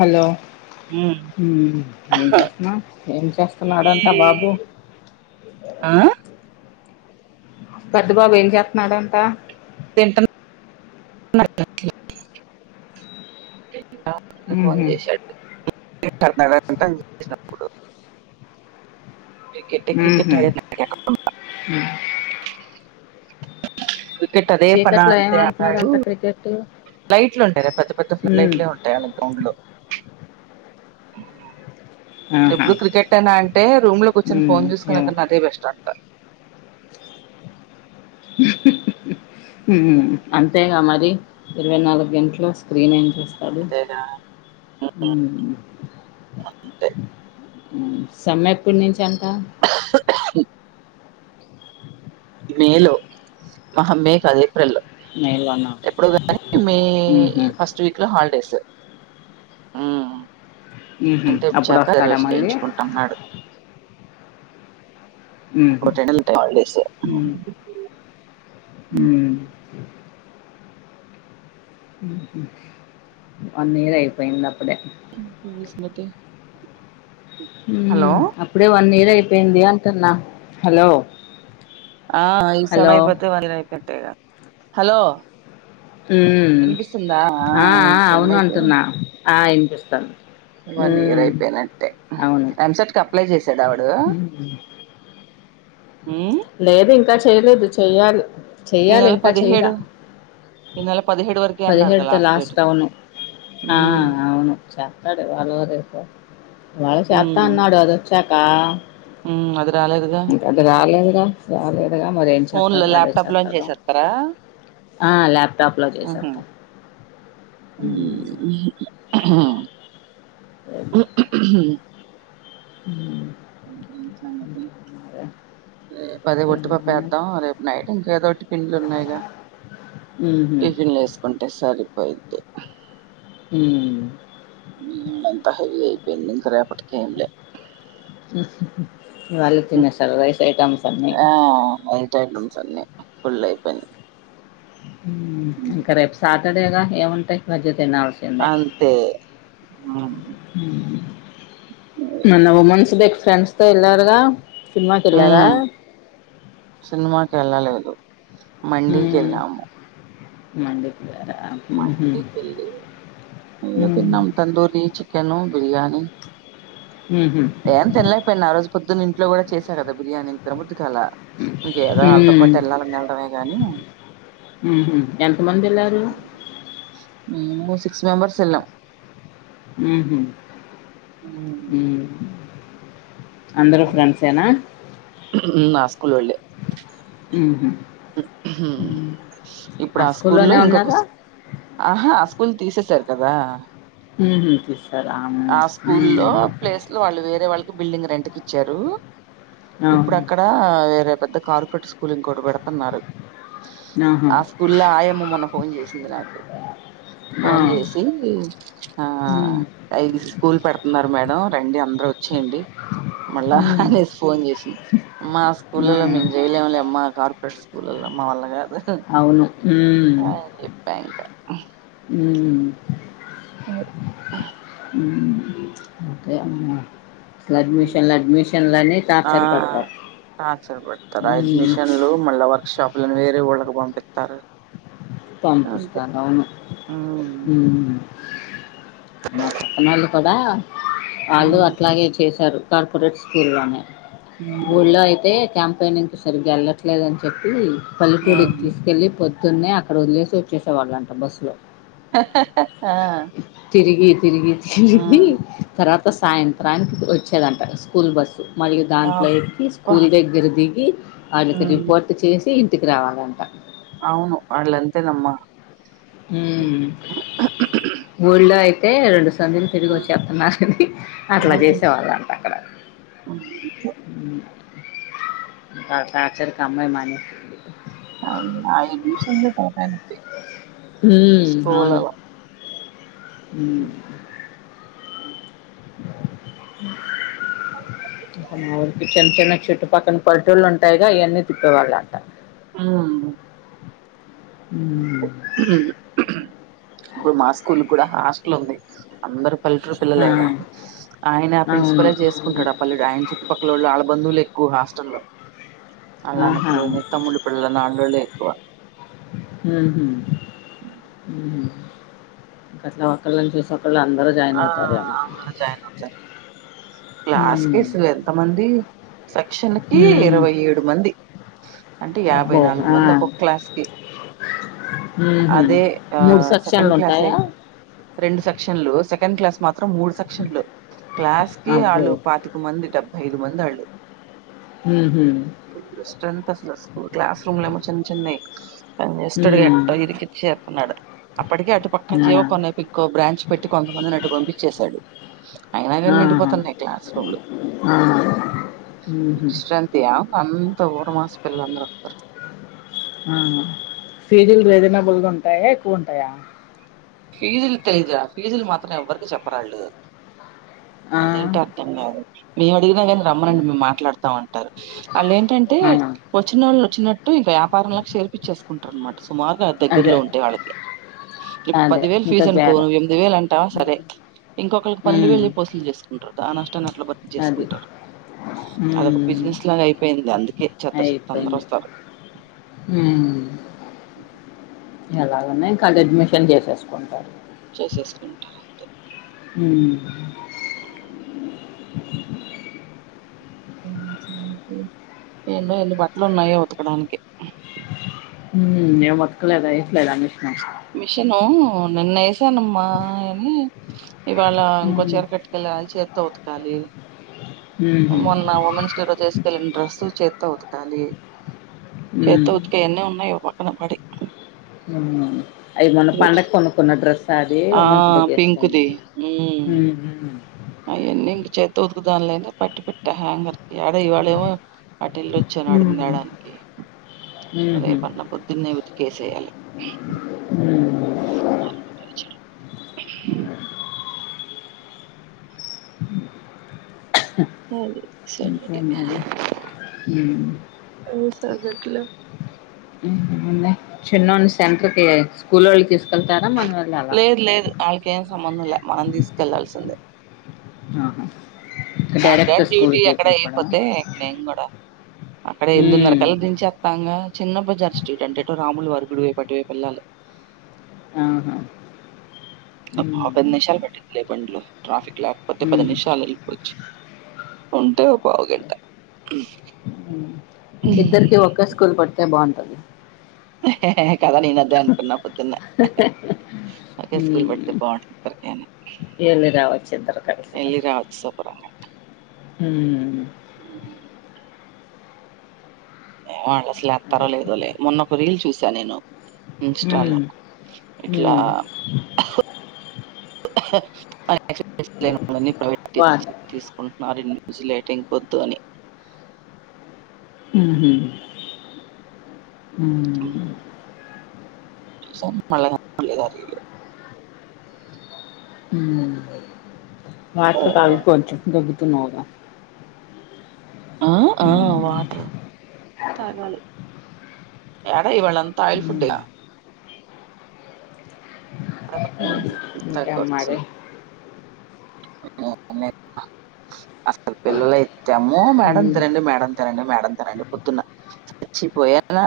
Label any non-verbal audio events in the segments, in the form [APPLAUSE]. Hello ఏం చేస్తున్నా ఏం ఇవి చేస్తున్నాడంటా బాబు ఆ పెద్ద బాబు ఏం చేస్తున్నాడంట ంట [UNINTELLIGIBLE] ఇ ఫోన్ మ్హూ చేశాడు [INAUDIBLE] కసినప్పుడు క్రికెట క్రికెట్ మ్హూ [INAUDIBLE] పెట్టదే పన చీకట్లో ఏం అంతే అ ఆడుతున్నాడంట క్రికెట్ లైట్లు ఉంటాయి పెద్ద పెద్ద ఫుల్ మ్మ్ లైట్లు ఉంటాయి అలాగ గౌండ్ లో ఆ ఆహా ఎప్పుడు క్రికెట్ అయినా అంటే రూమ్ లోకి వచ్చిన మ్మ్ ఫోన్ ఏమో చూసుకునేకన్నా అదే బెస్ట్ అంటారు అంతేకా మరి ఇరవై నాలుగు గంటలు స్క్రీన్ ఏం చేస్తంది అంతేగా అంతే అ సమ్మె ఎప్పటి నుంచి అంట మేలు ఆహా మే కాదే ఏప్రిల్ లో మే లోనా ఎప్పుడో కానీ మే మ్హూ ఫస్ట్ వీక్ లో హాలిడేస్ ఆ మ్హూ ఇంటపు అప్పుడు వస్తాడా చాకర్వేేశం మళ్ళీ చేయించుకుంటున్నాడు ఉహు అప్పుడు రెండు నెలలు ఉంటాయి హాలిడేస్ వన్ ఇయర్ అయిపోయింది అప్పుడే [UNINTELLIGIBLE] హలో అప్పుడే వన్ ఇయర్ అయిపోయింది అంటున్నా హలో ఆ ఈ హలో సమయం పతే వంద కట్టే హలో వినిపిస్తుందా ఆ ఈ ఆ సెమ్ అవును అయితే అంటున్నా ఆ ఇనిపిస్తాది వన్ ఇయర్ అయిపోయినట్టే అవును ఎంసెట్కి అప్లై చేసాడ వడు ఆ ఉమ్ లేదు ఇంకా చేయలేదు చెయాలి ఈ చెయ్యాలి నెల ఇంకా చెయాల పదిహేడు ఈ నెల పదిహేడు వరకే అన్నారుగా పదిహేడుతో డేట్ లాస్ట్ అవును ఆ ఉమ్ అవును చెప్పడు వాళ్ళరే మళ్ళీ చేస్తా అన్నాడు అది వచ్చాకా ఉ అది రాలేదుగా [UNINTELLIGIBLE] రాలే దుగా మరి ఏం ఫోన్ లో చేస్తాడో అదే ల్యాప్టాప్ లోనే చేస్తాడు చేసేస్తారా ఆ లాప్టాప్లో చేసాం ఉహు ఉమ్. ఆ అ హ ఇంకా ఎం సంగతి రేపు అదే ఏమున్నాయి ఒట్టిపపేద్దాం రేపు నైట్ ఇంకా ఏదో ఒకటి పిండ్లు ఉన్నాయి గా మ్మ్హ్మ్. టిఫిన్లు వేసుకుంటే సరిపోయిది ఉను అంతా హెవీ అయిపోయింది ఇంకా రేపటికి ఎం లే ఇవాళే తిన్న సార్ రైస్ ఐటమ్స్ అన్నీ ఫూడ్ ఐటమ్స్ అన్ని ఫుల్ అయిపోయినాయి మ్మ్ ఇంకా రేపు సాటర్డేగా కదా ఏముంటాయి [UNINTELLIGIBLE] తినాల్సిండా అంతే ఉమ్. నిను ఓమనిస్ [UNINTELLIGIBLE] మీరు ఫ్రెండ్స్ తో వెళ్ళారు గా సినిమాకెళ్లార ఉమ్, సినిమాకి వెళ్ళలేదు మండీకి ఎల్లము మన దగ్గర మండికెళ్ళి ఇగ మ్మ్. తిన్నాం తందూరీ చి చికెను బిర్యానీ మ్మ్హ్మ్. ఏం తినలేకపోయినా ఆ రోజు పొద్దున్న ఇంట్లో కూడా చేసా కదా బిర్యానీ తిన బుద్ది కలా ఇంకేదో వాళ్ళతో పాటు వెళ్ళాలని వెళ్డమే గాని ఉహు ఎంత మంది ఏల్లరు మీము సిక్స్ మెంబెర్స్ ఏమో ఉహు మ్మ్ అందరు ఫ్రెండ్సేనా ఆ స్కూల్ వాళ్ళే మ్మ్. ఇప్పుడు ఆ స్కూల్ లో స్కూల్లోనే ఇంకొక ఉన్నారా ఆహా ఆ స్కూల్ తీసేసారు కదా తినిపిద్దు ఆ స్కూల్లో ప్లేస్ లో వాళ్ళు వేరే వాళ్ళు కి బిల్డింగ్ రెంట్ కి ఇచ్చారు ఇప్పుడు అవును. అక్కడ వేరే పెద్ద కార్పొరేట్ స్కూల్ ఇంకొటి పెడతున్నారు ఆహా! ఆ స్కూల్ లో ఆయామ్మ మొన్న ఫోన్ చేసింది నాకు ఆ! ఫోన్ చేసి ఆ హ్మ్. హై స్కూల్ పెడుతున్నారు మేడం రండి అందరు వచ్చేయండి మళ్ళా హ్మ్. అనేసి ఫోన్ చేసింది అమ్మా ఆ స్కూల్లో హ్మ్. మేము చేయలేమ లే అమ్మా కార్పొరేట్ మా వల్ల కాదు అవును అని చెప్పా ఇంకా మ్మ్ ఇంకా అమ్మ అ అడ్మిషన్లు అడ్మిషన్లని ఆ టార్చర్ పెడతారు టార్చర్ పెడ్తారు ఆ హ్మ్. అడ్మిషన్లు మళ్ళా వర్క్ షాప్ల ని వేరే ఊళ్ళకి పంపిత్తారు పంపిస్తారు అవును మ్మ్ మా పక్కన వాళ్ళు కూడా వాళ్ళు మ్మ్ అట్లాగే చేశారు కార్పొరేట్ స్కూల్ ఉన్నాయి మ్మ్ ఊళ్లో అయితే క్యాం పైనింగ్ కీ సరిగగా వెళ్లట్లేదుని చెప్పి పల్లెటూరికి మ్మ్ తీసుకెళ్లి పొద్దున్నే అక్క అక్కడ వదిలేసి వచ్చారంటా బస్సు లో హ తిరిగి తిరిగి తిరిగి తర్వాత సాయంత్రానికి వచ్చేదంట స్కూల్ బస్సు మరియు దాంట్లో అబ్బా ఎక్కి స్కూల్ దగ్గర దిగి వాళ్ళకి మ్మ్ రిపోర్ట్ చేసి ఇంటికి రావాలంట అవును వాళ్ళు అంతేనమ్మా హ్మ్ ఒళ్ళో అయితే రెండు [UNINTELLIGIBLE] తిరిగి వచ్చి చెస్తున్నారుని అట్లా మ్మ్ చేసేవాళ్ళ అంట అక్కడ వాళ్ళ టార్చార్ కి ఆ అమ్మయి మానే ఆ అడ్మిషన్ తొ తలకాయ నొప్పి హ్మ్ అవును స్కూలలో ఇంకా [UNINTELLIGIBLE] చుట్టుపక్కన పల్లెటుల్లు ఉంటాయిగా ఆవాన్నీ తిప్పేవాళ్ళ అంట ఆ ఉమ్ ఇప్పుడు మా స్కూల్ కూడా హాస్టల్ ఉంది అందరు పళ్ళేటూర్ ఆ పిల్లలేగ ఆయన అవును ప్రిన్సిపలే చేసుకుంటాడు ఆ పల్లెడు ఆయన చుట్టుపక్కలోళ్ళు ఆళ్ళబధువులేక్కువ హాస్ స్టాల్లో అల్ల అన్న ఆహా పిల్లల్ని తమ్ముళ్ళ పిల్లల్ని అల్లోళ్ళే ఎక్కువ మ్ హు ఇంకా అట్లా ఒక్కల్లని చూసి ఓక్ ఆ అందరు జైనవుతరు క్లాస్ ఉమ్. కి అసలు ఎంత మంది సెక్షన్ కి ఉమ్. ఇరవై ఏడు మంది అంటే యాభై అబ్బో నాలుగు ఆ. మంది ఒొక్క క్లాస్ కి ఉహూ. అదే ఆ మూడు సెకండ్ సెక్షన్లు క్లాసే ఉంటాయా గ రెండు సెక్షన్లు సెకండ్ క్లాస్ మొత్ త్రం మూడు సెక్షన్లు క్లాస్ కి అబ్బో వాళ్ళు పాతిక మంది డెబ్బై ఐదు మంది వాళ్ళు ఉహూ. ఫుల్ స్ట్రెత్ అసలు క్లాస్ రూమ్ లేమో చిన్న చిన్నాయ్ చేసెటోడు ఇగ ఉమ్. ఎట్టాగో ఇరికించేస్తున్నాడు అప్పటికే అటు పక్క ఆ. జీవో కొనేపికు బ్రాంచ్ పెట్టి కొంత నట్టు పంపించేశాడు అయినా కాని ఆహా. నిండిపోతున్నాయి క్లాస్ రూమ్లు ఆ. ఉహూ. విశ్రాంతియా అంత ఊరమస్ పిల్లలందరూ వస్తారు ఆ ఫీజులు రీజనబుల్గా ఉంటాయా ఎక్కువ ఉంటాయా ఫీజులు తెలీదు ఆ ఫీజులు మాత్రం ఎవ్వరికి చెప్పరాళ్ళు అ అదేంటిో అర్థం కాదు మేము అడిగినా కానీ రమ్మనండి మేము మాట్లాడుతం అని ఉంటారు వాళ్ళ ఏంటంటే ఆ. వచ్చినోళ్లు ఒచ్చినట్ టు ఈ వ్యాపారలకు చేర్పిచ్చేసుకుంటారు అనమాట సుమారుగా అదే దగ్గరలో ఉంటే వాళ్ళకి ప్ అదే పదివేలు ఇంకా ఫీజనుకో బేరం ను్ ఎనిమిది వేలు ఉమ్. అంటాసరే ఇంకొకరికి పన్నెండు ఉమ్. వేలు చెప్పి వసూలు చేసుకుంటారట ఆ నష్టాన్ని అట్లా భర్తీ అది చేసుకుంటారు అదొక ఉమ్. బిజినెస్ లాగా అయిపోయింది అందుకే చెత్త చెత్త అందరు వస్తారు హుమ్ ఎలాగున్నా కన్ అడ్మిషన్ చేసేసుకుంటారు చేసేసుకుంటారు అంతే హు ఎన్నో ఎన్ని బట్టలు ఉన్నాయో ఉతకడానికి హుమ్ ఎం ఉత్కాలేద ఎయట్లేదా మిషన్ మిషను నిన్న వేసానమ్మా అని ఇవాళ ఇంకో చీర కట్టుకెళ్ళ అి చేతో ఉతకాలి మొన్న ఉమెన్స్ డే రోజు ఏసుకెళ్ళిన డ్రెస్సు చేత్తో ఉతకాలి చేత్తో ఉతుకేయ్ ఎన్ని ఉన్నాయో పక్కన పడి అవున అది మొన్న రేపు పండగ కొనుకున్న డ్రెస్ ఆ ఉమేన్స్ డే కు ఏసుకుంది మ్ హు అయ్యన్ని ఇగ చేత్తో ఉతుకుదం లే అని పట్టి పెట్ట హ్యాంగర్ కి ఆడ ఇవాళ ఏమో అటెలోచ్చాను ఉమ్, ఆడింతెడానికి ఉమ్. రేపన్న పోద్దున్నే ఉతికేసెయ్యాలి [INAUDIBLE] [INAUDIBLE] అది సంగతి ఇంకేం మరి ఉమ్. ఎం సంగతులు చిన్నోన్ని సెంటర్కి స్కూల్ వాళ్ళు తీస్ లేదు లేదు వాళ్ళకి ఏం సంబంధం లే మనం తీసుకెళ్ళాల్సిందే ఆహా డైరెక్ట్ నాగాన్ని డ్యూటీ స్కూల్కి ఎక్కడ వెళ్ళిపోవడమా ఎయ్యకపోతే నేను కూడా అక్కడ ఎందున్నర ఉమ్. కలు గురించి వస్తాంగా చిన్న బజార్ స్ట్రీట్ అంటే ఎటో రాములు వారి గుడి వై పటువైపేల్లాలి ఆహా ఉమ్. యాభై నిమిషాలు పట్టింది బండిలో ట్రాఫిక్ లేకపోతే పది ఉమ్. నిమిషాల్లో వెళ్ళిపోవచ్చు ఎంతో ఉ ఇద్దరికి ఒక్కే స్కూల్ పడితే బాగుండు అ కదా నేను అదే అనుకున్నా పొద్దున్న [INAUDIBLE] ఒకే స్కూల్ పడితే ఉమ్ బాగుంటుంది తకని వెళ్ళి రావచ్చు ఇద్దరు కలిసి శుభ్రంగా ఉమ్ ఉమ్ వాళ్ళు అసలు ఏస్తారో అదే లేదో లే మొన్నొ ఒక రీల్ చూసాను నేను ఇన్స్టాలో ఉమ్ ఇట్లా ఉమ్ వాట్ [UNINTELLIGIBLE] తీసుకుంటున్నారు ఇన్ని విజిలేటింగ్ పొద్దు అని ఉహు ఉ సౌండ్ [UNINTELLIGIBLE] ఉమ్ వాటర్ తాగు కొంచెం దగ్గుతున్నావుగా ఆ ఆ ఉమ్ వాటరు తాగాలి ఇవాళ అంతా ఆయిల్ ఫుడ్ ఉమ్ గా కాబట్టి ఇంకేం తగ్గచ్చు మరి [UNINTELLIGIBLE] అసలు పిల్లలైతే అమ్మో మేడం ఉమ్ తినండి మేడం తినండి మేడం తినండి పొద్దున్న చచ్చిపోయాన్న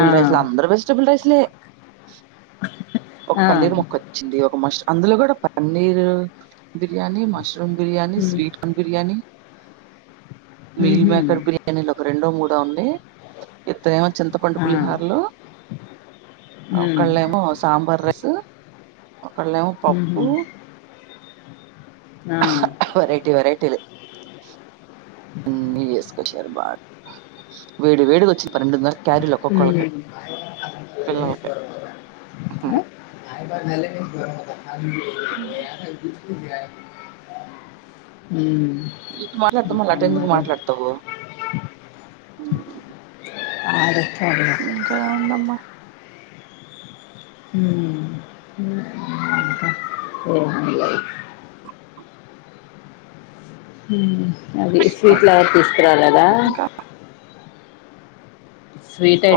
ఆ రైస్ లో అందరు వెజిటబిల్ రైస్లే ఒక ఆ పన్నీర్ ముక్క వచ్చింది ఒక మష్ అందులో కూడా పన్నీర్ బిర్యానీ మష్ మష్రూమ్ బిర్యాని ఉమ్ స్వీట్ కార్న్ బిర్యాని మీల్ ఉహు మేకర్ బిర్యానీలు ఒక రెండో మూడో ఉంది ఇద్దరేమో చింతపండు ఆ పులిహార్లు ఉమ్ ఒకళ్ళేమో సాంబార్ రైసు ఒకళ్ళేమో పప్పు ఉహు ఆ వెరైటీ వెరైటీలు అన్నీ చేసుకొచ్చారు బాగా వేడివేడిగా వచ్చింది పన్నెండున్నరకి పిల్లలకి ఉమ్ నల అ ఉమ్ ఉమ్ ఇటు మాట్లాడతా మళ్ళ ఇంకేం అంటెందుకు మరి మాట్లాడతావు ఆ ఇంకా ఏముందమ్మా హుం ఏందో అది స్వీట్లు ఎవరు తీసుకు రాలేదా ఇంకా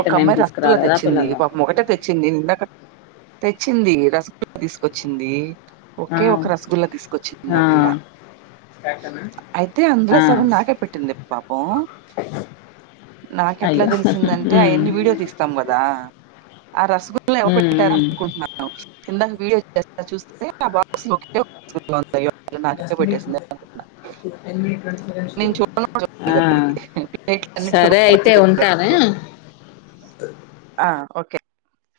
ఒక ఏం అమ్మాయి రసగుల్ల తీసుకురాలేదా తెచ్చింది పిల్లలు పాపం ఒకటే తెచ్చింది నేను ఇందాక తెచ్చింది రసగుల్ల తీసుకొచ్చింది ఆ ఒకే ఒక రసగుల్ల తీసుకొచ్చింది ఆ పిల్ల అయితే అందులో ఆ సగం నాకే పెట్టింది పాపం ఉ నాకెట్లా అయ్యో తెలిసిందంటే ఉమ్, ఉమ్, అయన్ని వీడియో తీస్తాం కదా ఆ ఆ రసగుల్ల ఎవరు ఉమ్. పెట్టారనుకుంటున్నావ్ ఇందాక వీడియో చేస్తా చూస్తే బాక్స్ ఒకటే ఒకటి ఉంది అయ్యో ఆ పిల్ల నాకే పెట్టేసింది అనుకున్నా నేను ఆ చూడలేదు ప్లేట్లు అన్నిటితో సరే పాటు అయితే ఉంటాను పెట్టేసారు. అ ఆ ఓకే